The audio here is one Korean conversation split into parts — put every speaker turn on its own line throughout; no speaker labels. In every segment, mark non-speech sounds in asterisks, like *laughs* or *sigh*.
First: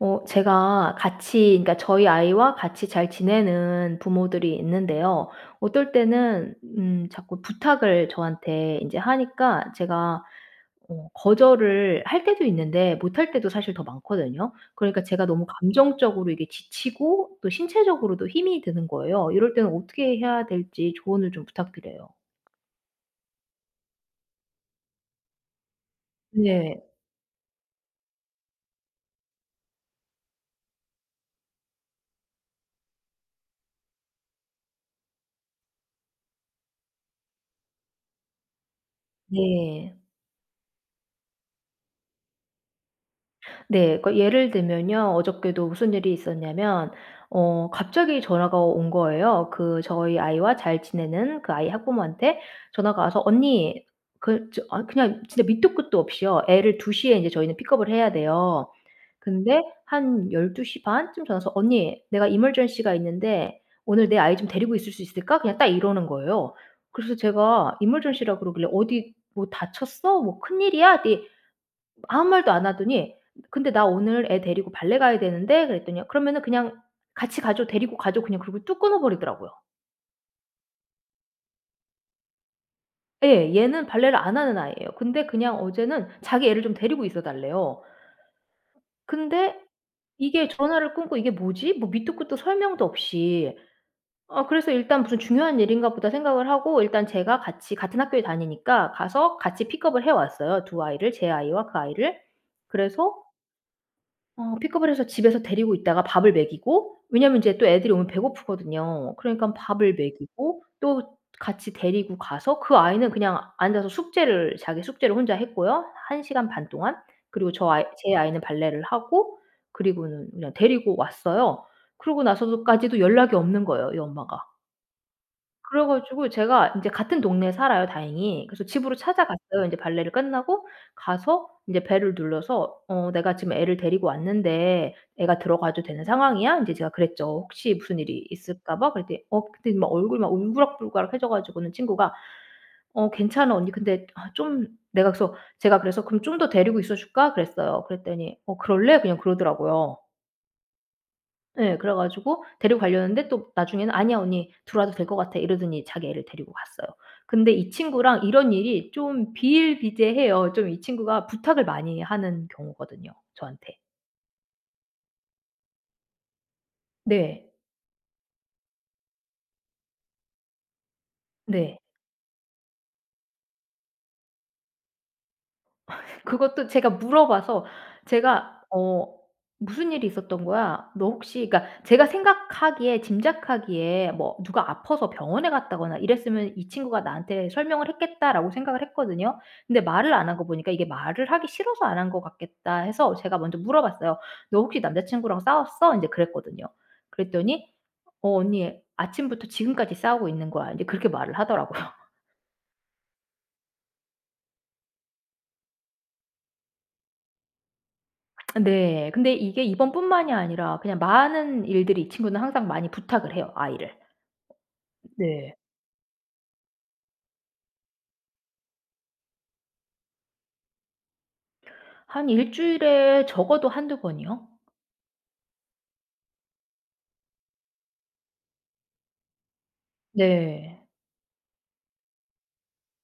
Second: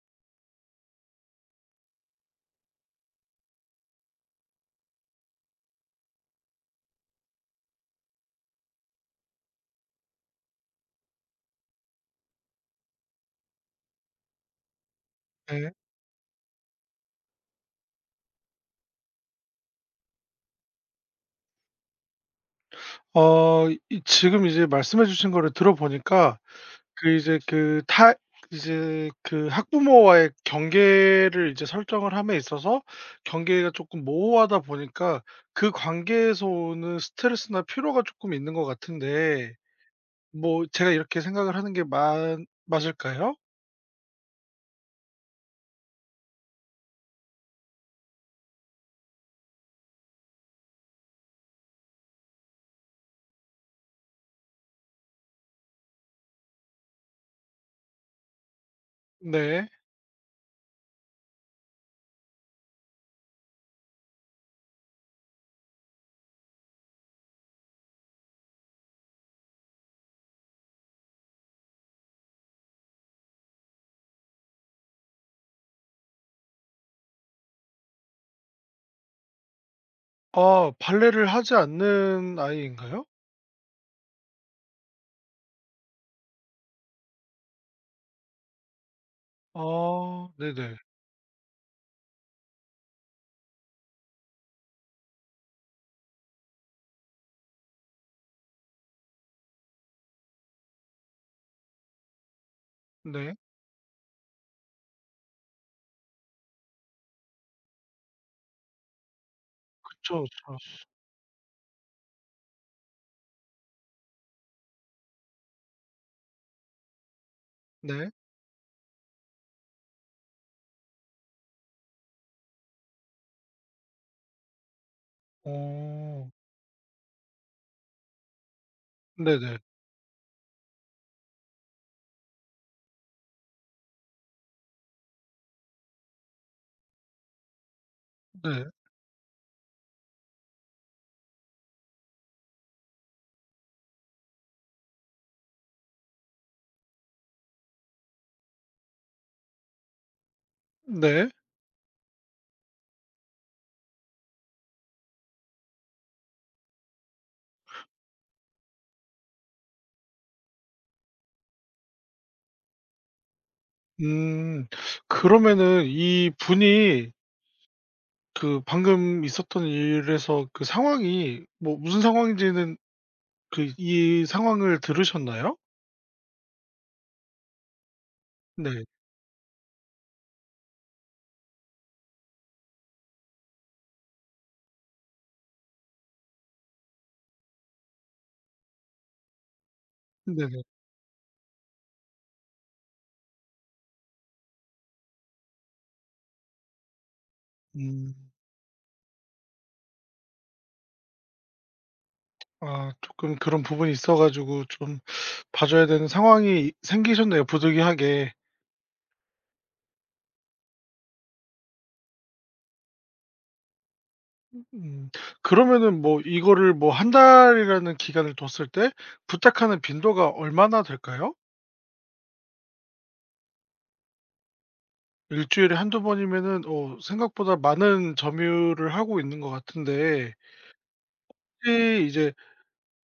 제가 같이 그러니까 저희 아이와 같이 잘 지내는 부모들이 있는데요. 어떨 때는 자꾸 부탁을 저한테 이제 하니까 제가 거절을 할 때도 있는데 못할 때도 사실 더 많거든요. 그러니까 제가 너무
네.
감정적으로 이게 지치고 또 신체적으로도 힘이 드는 거예요. 이럴 때는 어떻게 해야 될지 조언을 좀 부탁드려요.
이 지금 이제 말씀해 주신 거를 들어보니까
네.
그 이제 그 타 이제 그 학부모와의 경계를 이제 설정을 함에 있어서, 경계가 조금 모호하다 보니까 그 관계에서 오는 스트레스나 피로가 조금 있는 것 같은데,
네.
뭐 제가 이렇게 생각을 하는 게 맞 맞을까요?
네. 그러니까 예를 들면요. 어저께도 무슨 일이 있었냐면 갑자기 전화가 온 거예요. 그 저희 아이와 잘 지내는 그 아이 학부모한테 전화가 와서 "언니" 그냥 진짜 밑도 끝도 없이요. 애를 2시에 인제 저희는 픽업을 해야 돼요. 근데
네.
한 12시 반쯤 전화 와서 "언니 내가 이머전시가 있는데 오늘 내 아이 좀 데리고 있을 수 있을까?" 그냥 딱 이러는 거예요. 그래서 제가 이머전시라 그러길래 "어디 뭐 다쳤어? 뭐 큰일이야?" 했더니 아무 말도 안 하더니 "근데 나 오늘 애 데리고 발레 가야 되는데." 그랬더니 요 "그러면은 그냥 같이 가죠. 데리고 가죠." 그냥 그러고 뚝 끊어 버리더라고요.
아 발레를 하지 않는 아이인가요?
예. 얘는 발레를 안 하는 아이예요. 근데 그냥 어제는 자기 애를 좀 데리고 있어 달래요. 근데
아
이게
네네.
전화를 끊고 '이게 뭐지?' 뭐 밑도 끝도 설명도 없이. 그래서 일단 무슨 '중요한 일인가 보다.' 생각을 하고 일단 제가 같이 같은 학교에 다니니까 가서 같이 픽업을 해 왔어요, 두 아이를. 제 아이와 그 아이를. 그래서
네.
픽업을 해서 집에서 데리고 있다가 밥을 먹이고 왜냐면 이제 또 애들이 오면 배고프거든요. 그러니깐 밥을
그쵸, 그쵸.
먹이고 또 같이 데리고 가서 그 아이는 그냥 앉아서 숙제를 자기 숙제를 혼자 했고요. 한 시간 반 동안. 그리고 저 아이
네.
제 아이는 발레를 하고 그리고는 그냥 데리고 왔어요. 그러고 나서도 까지도 연락이 없는 거예요, 이 엄마가. 그래
어.
가지고 제가 인제 같은 동네에 살아요 다행히. 그래서 집으로
네네.
찾아갔어요. 인제 발레를 끝나고 가서 인제 벨을 눌러서 "어 내가 지금 애를 데리고 왔는데 애가 들어가도 되는 상황이야?" 인제 제가 그랬죠. "혹시 무슨 일이
네.
있을까 봐?" 그랬더니 그때 막 얼굴이 막 울그락불그락해져 가지고는 친구가 "어 괜찮아 언니. 근데 아 좀" 내가 그래서 제가 그래서 "그럼 좀 더 데리고 있어 줄까?" 그랬어요. 그랬더니 "어 그럴래?" 그냥 그러더라고요.
네.
예. 그래 가지고 데리고 가려는데 또 나중에는 "아니야 언니. 들어와도 될 것 같아." 이러더니 자기 애를 데리고 갔어요. 근데 이 친구랑 이런 일이 좀 비일비재해요. 좀 이 친구가 부탁을 많이 하는 경우거든요 저한테.
음. 그러면은 이분이
네.
그 방금 있었던 일에서 그 상황이 뭐
네.
무슨 상황인지는, 그 이 상황을 들으셨나요?
그것도 제가 물어봐서 제가
네.
어 무슨 일이 있었던 거야. 너 혹시 그러니까 제가 생각하기에 짐작하기에 뭐 누가 아파서 병원에 갔다거나 이랬으면 이 친구가 나한테 설명을 했겠다라고 생각을 했거든요. 근데 말을 안 한 거
네네.
보니까 이게 말을 하기 싫어서 안 한 것 같겠다 해서 제가 먼저 물어봤어요. "너 혹시 남자친구랑 싸웠어?" 이제 그랬거든요. 그랬더니
음.
"어 언니 아침부터 지금까지 싸우고 있는 거야." 이제 그렇게 말을 하더라고요.
아 쪼끔 그런 부분이 있어 가지고 좀 봐 줘야 되는 상황이 생기셨네요, 부득이하게.
네. 근데 이게 이번뿐만이 아니라 그냥 많은 일들이 이 친구는 항상 많이 부탁을 해요, 아이를.
음.
네.
그러면은 뭐 이거를 뭐 한 달이라는 기간을 뒀을 때 부탁하는 빈도가 얼마나 될까요?
한 일 주일에 적어도 한두 번이요.
일 주일에 한두 번이면은 생각보다 많은 점유를 하고 있는 것 같은데,
네.
혹시 이제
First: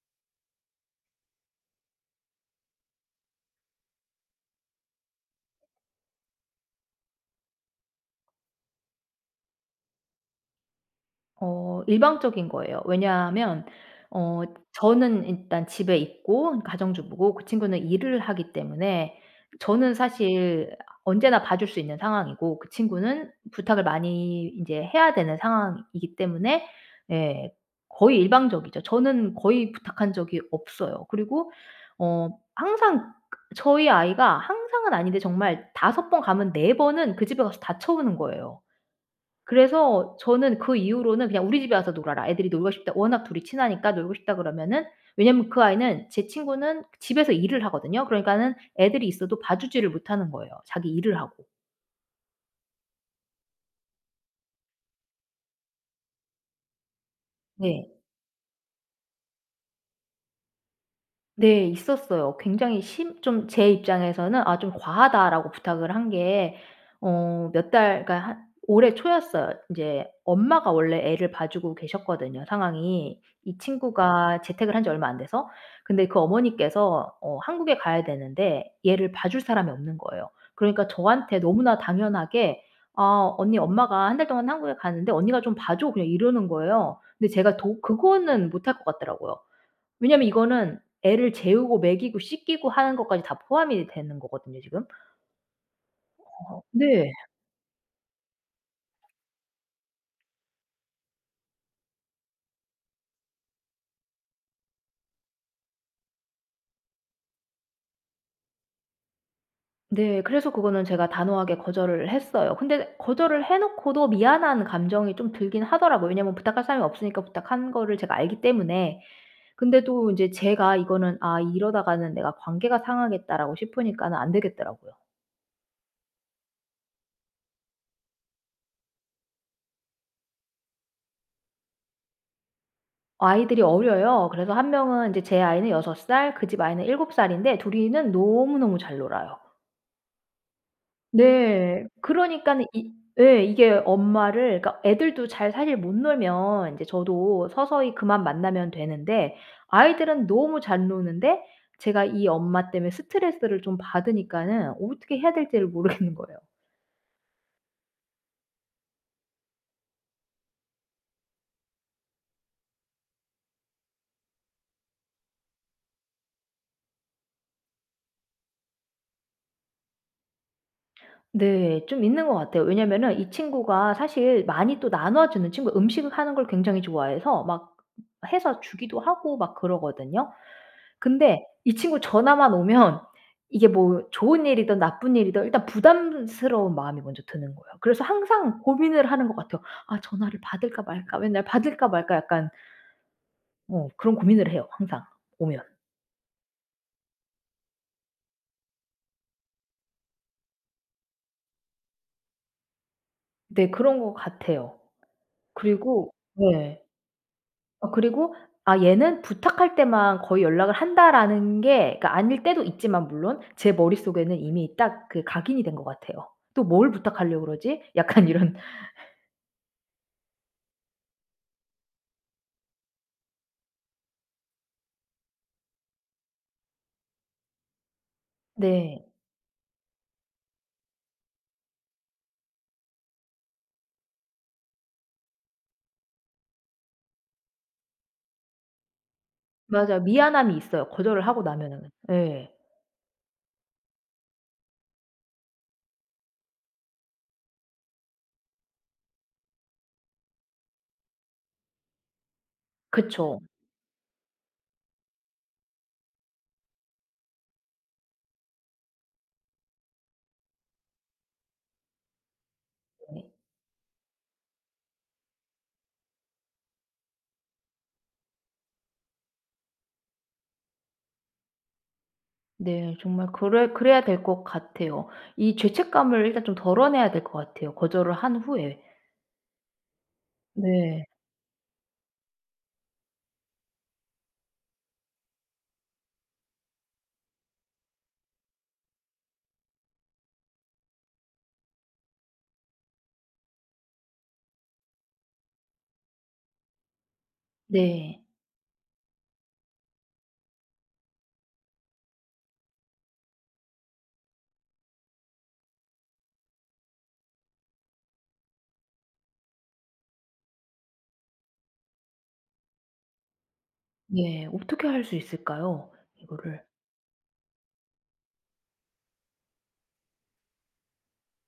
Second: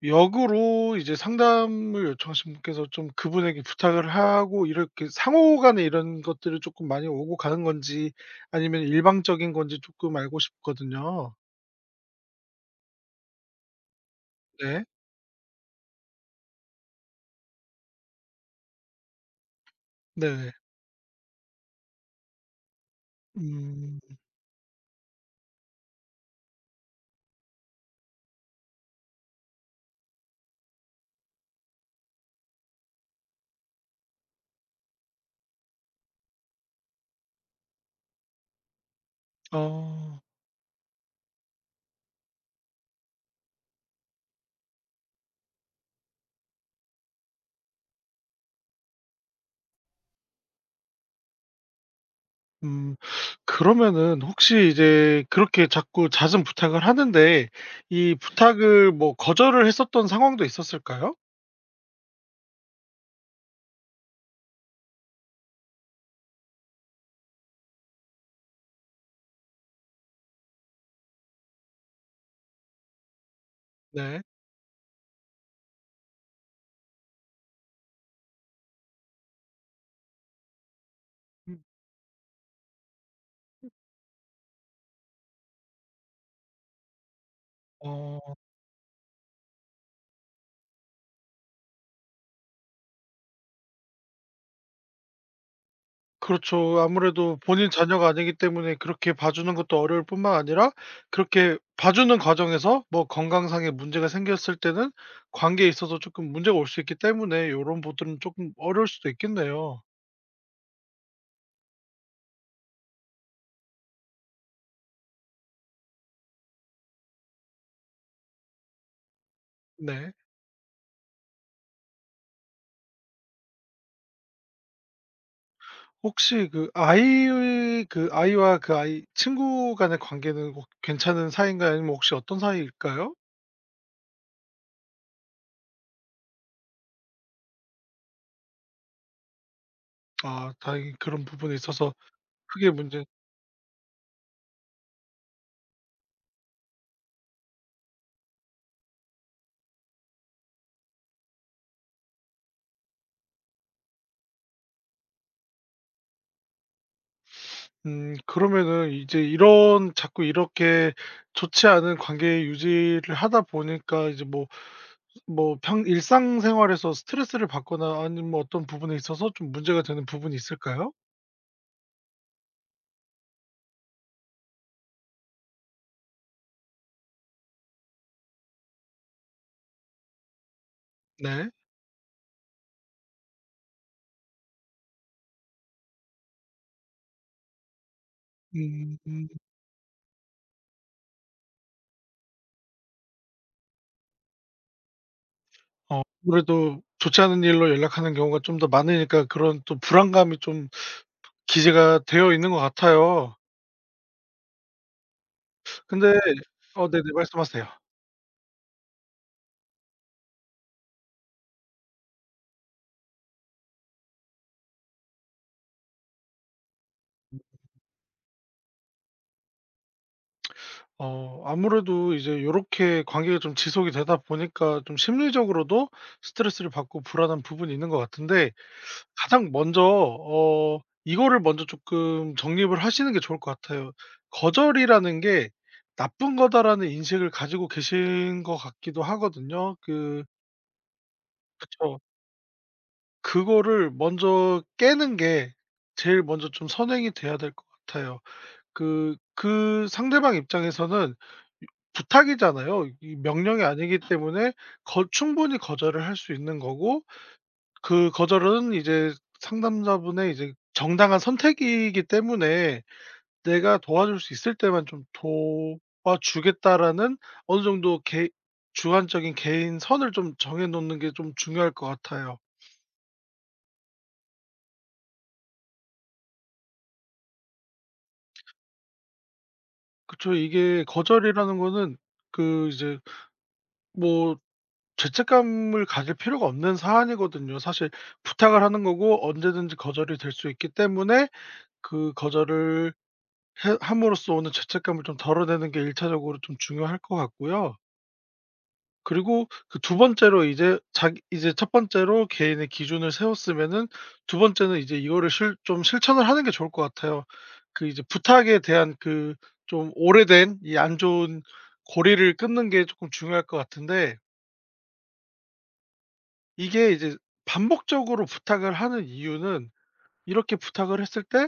역으로 이제 상담을 요청하신 분께서 좀 그분에게 부탁을 하고 이렇게 상호 간에 이런 것들이 조금 많이 오고 가는 건지, 아니면 일방적인 건지 조금 알고 싶거든요.
일방적인 거예요. 왜냐하면 어
네.
저는 일단 집에 있고 가정주부고 그 친구는 일을 하기 때문에 저는
네.
사실 언제나 봐줄 수 있는 상황이고 그 친구는 부탁을
음.
많이 인제 해야 되는 상황이기 때문에 예, 거의 일방적이죠. 저는 거의 부탁한 적이 없어요. 그리고 어 항상 저희 아이가 항상은 아닌데 정말 다섯 번 가면 네 번은 그 집에 가서 다 쳐오는 거예요. 그래서
어.
저는 그 이후로는 그냥 "우리 집에 와서 놀아라. 애들이 놀고 싶다." 워낙 둘이 친하니까 놀고 싶다 그러면은 왜냐면 그 아이는 제 친구는 집에서 일을 하거든요. 그러니까는 애들이 있어도 봐주지를 못하는 거예요, 자기 일을 하고.
음. 그러면은 혹시 이제 그렇게 자꾸 잦은 부탁을 하는데
네.
이 부탁을 뭐 거절을 했었던 상황도 있었을까요?
네 있었어요. 굉장히 심 좀 제 입장에서는 '아 좀 과하다.'라고 부탁을 한 게 몇 달 그러니까 한 올해 초였어요. 이제 엄마가 원래 애를 봐주고 계셨거든요 상황이. 이
네.
친구가 재택을 한 지 얼마 안 돼서. 근데 그 어머니께서 한국에 가야 되는데 얘를 봐줄 사람이 없는 거예요. 그러니까 저한테
음.
너무나 당연하게 "아 언니 엄마가 1달 동안 한국에 가는데 언니가 좀 봐 줘." 그냥 이러는 거예요. 근데 제가 도
어.
그거는 못할 것 같더라고요. 왜냐면 이거는 애를 재우고 먹이고 씻기고 하는 것까지 다 포함이 되는 거거든요 지금. 어.
그렇죠.
네.
아무래도 본인 자녀가 아니기 때문에 그렇게 봐주는 것도 어려울 뿐만 아니라, 그렇게 봐주는 과정에서 뭐 건강상의 문제가 생겼을 때는 관계에 있어서 조금 문제가 올 수 있기 때문에, 이런 부분은 조금 어려울 수도 있겠네요.
네. 그래서 그거는 제가 단호하게 거절을 했어요. 근데 거절을 해 놓고도 미안한 감정이 좀 들긴 하더라고요. 왜냐면 부탁할 사람이 없으니까 부탁한 거를 제가 알기 때문에. 근데 또
네.
인제 제가 이거는 '아 이러다가는 내가 관계가 상하겠다.'라고 싶으니까는 안 되겠더라고요.
혹시 그 아이의 그 아이와 그 아이 친구 간의 관계는 혹 괜찮은 사이인가요? 아니면 혹시 어떤 사이일까요?
아이들이 어려요. 그래서 한 명은 인제 제 아이는 6살, 그 집 아이는 7 살인데 둘 이는 너무너무 잘 놀아요.
아 다행히 그런 부분에
네.
있어서
그러니까는
크게
이
문제.
예 이게 엄마를 그러니까 애들도 잘 사실 못 놀면 인제 저도 서서히 그만 만나면 되는데 아이들은 너무 잘 노는데 제가 이 엄마 때문에 스트레스를 좀 받으니까는 어떻게 해야 될지를 모르겠는 거예요.
그러면은 이제 이런 자꾸 이렇게 좋지 않은 관계 유지를 하다 보니까, 이제 뭐 평 일상생활에서 스트레스를 받거나 아니면 뭐 어떤 부분에 있어서 좀 문제가 되는 부분이 있을까요?
네. 좀 있는 것 같아요. 왜냐면은 이 친구가 사실 많이 또 나눠 주는 친구 음식을 하는 걸 굉장히 좋아해서 막 해서 주기도 하고 막 그러거든요. 근데
네.
이 친구 전화만 오면 이게 뭐 좋은 일이든 나쁜 일이든 일단 부담스러운 마음이 먼저 드는 거예요. 그래서 항상
음.
고민을 하는
음.
것 같아요. '아 전화를 받을까 말까. 맨날 받을까 말까.' 약간 그런 고민을 해요 항상 오면.
아무래도 좋지 않은 일로 연락하는 경우가 좀 더 많으니까 그런 또 불안감이 좀 기재가 되어 있는 것 같아요.
네 그런 것 같아요. 그리고
근데
네.
네네, 말씀하세요.
그리고 아 얘는 부탁할 때만 거의 연락을 한다라는 게 그러니까 아닐 때도 있지만 물론 제 머릿속에는 이미 딱 그 각인이 된 것 같아요. '또 뭘 부탁하려고 그러지?' 약간 이런
아무래도 이제 요렇게 관계가 좀 지속이 되다 보니까 좀 심리적으로도 스트레스를 받고 불안한 부분이 있는 것 같은데,
네.
가장 먼저 이거를 먼저 조금 정립을 하시는 게 좋을 것 같아요. '거절이라는 게 나쁜 거다.'라는 인식을 가지고 계신 것 같기도 하거든요.
맞아요. 미안함이 있어요, 거절을 하고 나면은.
그쵸.
예.
그거를 먼저 깨는 게 제일 먼저 좀 선행이 돼야 될 것 같아요. 그 상대방 입장에서는 부탁이잖아요. 이
그쵸.
명령이 아니기 때문에 거 충분히 거절을 할 수 있는 거고, 그 거절은 이제 상담자분의 이제 정당한 선택이기 때문에
네.
'내가 도와줄 수 있을 때만 좀 도와주겠다.'라는 어느 정도 개 주관적인 개인 선을 좀 정해 놓는 게 좀 중요할 것 같아요.
네. 정말 그래야 될 것 같아요. 이 죄책감을 일단 좀 덜어내야 될 것 같아요, 거절을 한 후에.
그쵸. 이게
네.
거절이라는 거는 그 이제 뭐 죄책감을 가질 필요가 없는 사안이거든요, 사실. 부탁을 하는 거고 언제든지 거절이 될 수 있기 때문에 그 거절을 해 함으로써 오는 죄책감을 좀 덜어내는 게 1 차적으로 좀 중요할 것 같고요.
네.
그리고 그 두 번째로 이제 자기 이제 첫 번째로 개인의 기준을 세웠으면은, 두 번째는 이제 이거를 실 좀 실천을 하는 게 좋을 것 같아요. 그 이제 부탁에 대한 그 좀 오래된 이 안 좋은 고리를 끊는 게 조금 중요할 것 같은데,
네. 어떻게 할 수 있을까요? 이거를.
이게 이제 반복적으로 부탁을 하는 이유는 이렇게 부탁을 했을 때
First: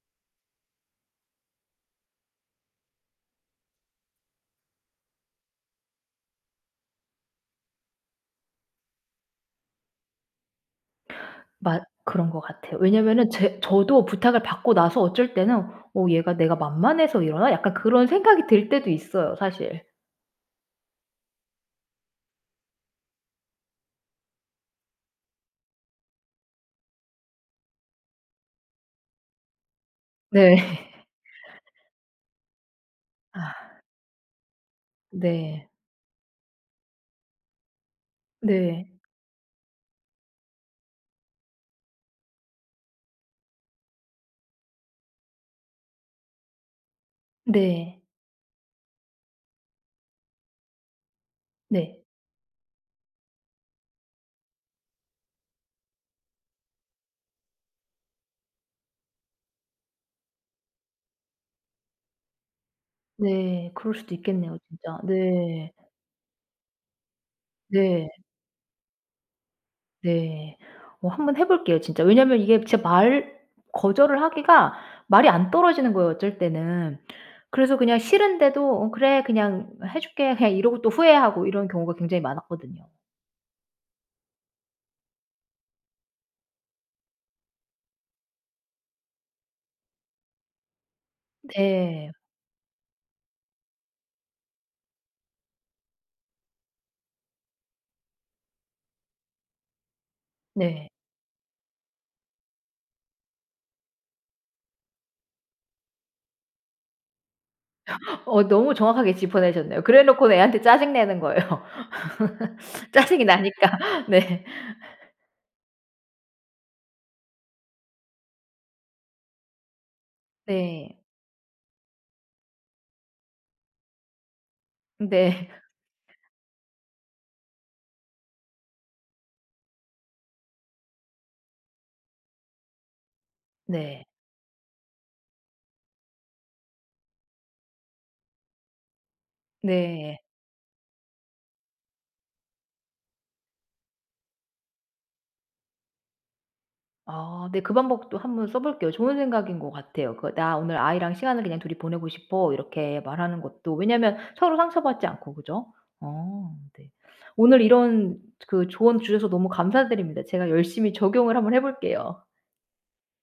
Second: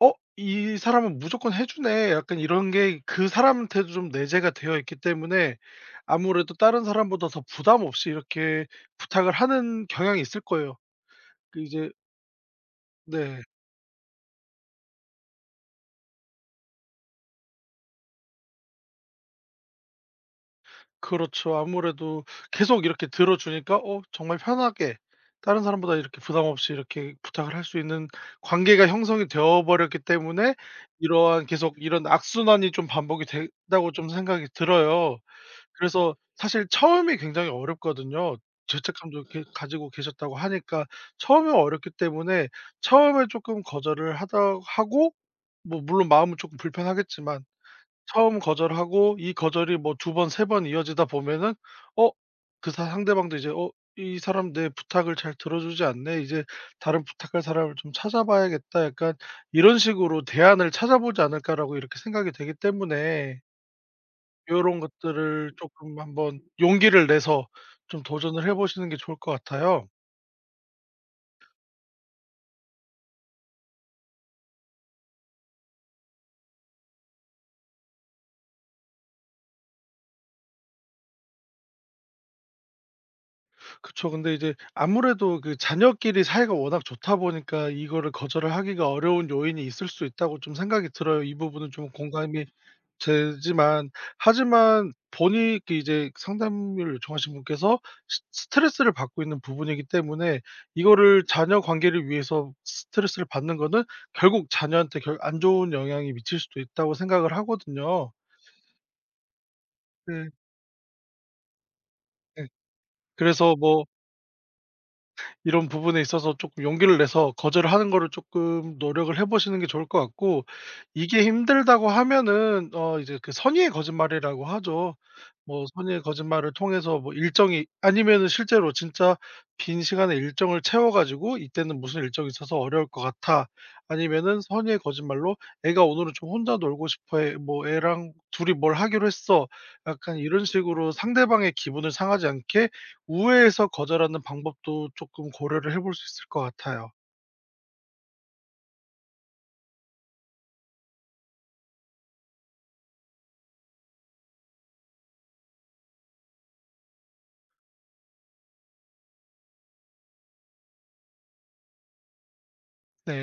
'어 이 사람은 무조건 해 주네.' 약간 이런 게 그 사람한테도 좀 내재가 되어 있기 때문에, 아무래도 다른 사람보다 더 부담 없이 이렇게 부탁을 하는 경향이 있을 거예요. 그
맞
이제
그런 것 같아요. 왜냐면은
네.
제 저도 부탁을 받고 나서 어쩔 때는 '어 얘가 내가 만만해서 이러나?' 약간 그런 생각이 들 때도 있어요, 사실.
그렇죠. 아무래도 계속 이렇게 들어 주니까 정말 편하게 다른 사람보다 이렇게 부담 없이 이렇게 부탁을 할 수 있는 관계가 형성이 되어 버렸기 때문에,
네.
이러한 계속 이런 악순환이 좀 반복이
아
된다고 좀 생각이 들어요.
네.
그래서 사실 처음이 굉장히 어렵거든요.
네.
죄책감도 이렇게 가지고 계셨다고 하니까, 처음에 어렵기 때문에 처음에 조금 거절을 하다 하고, 뭐 물론 마음은 조금 불편하겠지만,
네.
처음 거절하고 이 거절이 뭐 두 번 세 번 이어지다 보면은
네.
어 그 사 상대방도 이제 '어 이 사람 내 부탁을 잘 들어주지 않네. 이제 다른 부탁할 사람을 좀 찾아봐야겠다.' 약간 이런 식으로 '대안을 찾아보지 않을까.'라고 이렇게 생각이 되기 때문에,
네. 그럴 수도 있겠네요
요런
진짜.
것들을
네.
조금 한번 용기를 내서 좀
네.
도전을 해 보시는 게 좋을 것 같아요.
네. 한번 해 볼게요 진짜. 왜냐면 이게 진짜 말 거절을 하기가 말이 안 떨어지는 거예요 어쩔 때는. 그래서 그냥 싫은데도 '어 그래 그냥 해 줄게.' 그냥 이러고 또 후회하고 이런 경우가 굉장히 많았거든요.
그쵸. 근데 이제 아무래도 그 자녀끼리 사이가 워낙 좋다 보니까 이거를 거절을 하기가 어려운 요인이 있을 수 있다고 좀 생각이 들어요. 이 부분은 좀
네.
공감이 되지만, 하지만 본인 그 이제 상담을 요청하신 분께서 스 스트레스를 받고 있는 부분이기 때문에,
네.
이거를 자녀 관계를 위해서 스트레스를 받는 거는 결국 자녀한테 결 안 좋은 영향이 미칠 수도 있다고 생각을 하거든요.
너무 정확하게 짚어내셨네요. 그래 놓고는
네.
애한테 짜증 내는 거예요.
네.
*laughs* 짜증이
그래서
나니까.
뭐
네.
이런 부분에 있어서 조금 용기를 내서 거절을 하는 거를 조금 노력을 해 보시는 게 좋을 것 같고,
네.
이게 힘들다고 하면은 이제 그 선의의 거짓말이라고 하죠.
네.
뭐 선의의 거짓말을 통해서 뭐 일정이 아니면은 실제로 진짜 빈 시간에 일정을 채워 가지고 "이때는 무슨 일정이 있어서 어려울 것 같아."
네.
아니면은 선의의 거짓말로 "애가 오늘은 좀 혼자 놀고 싶어 해." 뭐 "애랑 둘이 뭘 하기로 했어." 약간
네.
이런 식으로 상대방의 기분을 상하지 않게 우회해서 거절하는 방법도 조금 고려를 해볼 수 있을 것 같아요.
아 네. 그 방법도 한번 써 볼게요. 좋은 생각인 것 같아요. 그 "나 오늘 아이랑 시간을 그냥 둘이 보내고 싶어." 이렇게 말하는 것도 왜냐면 서로 상처받지 않고 그죠? 어 네. 오늘 이런 그 조언 주셔서 너무 감사드립니다. 제가 열심히 적용을 한번 해 볼게요.
네.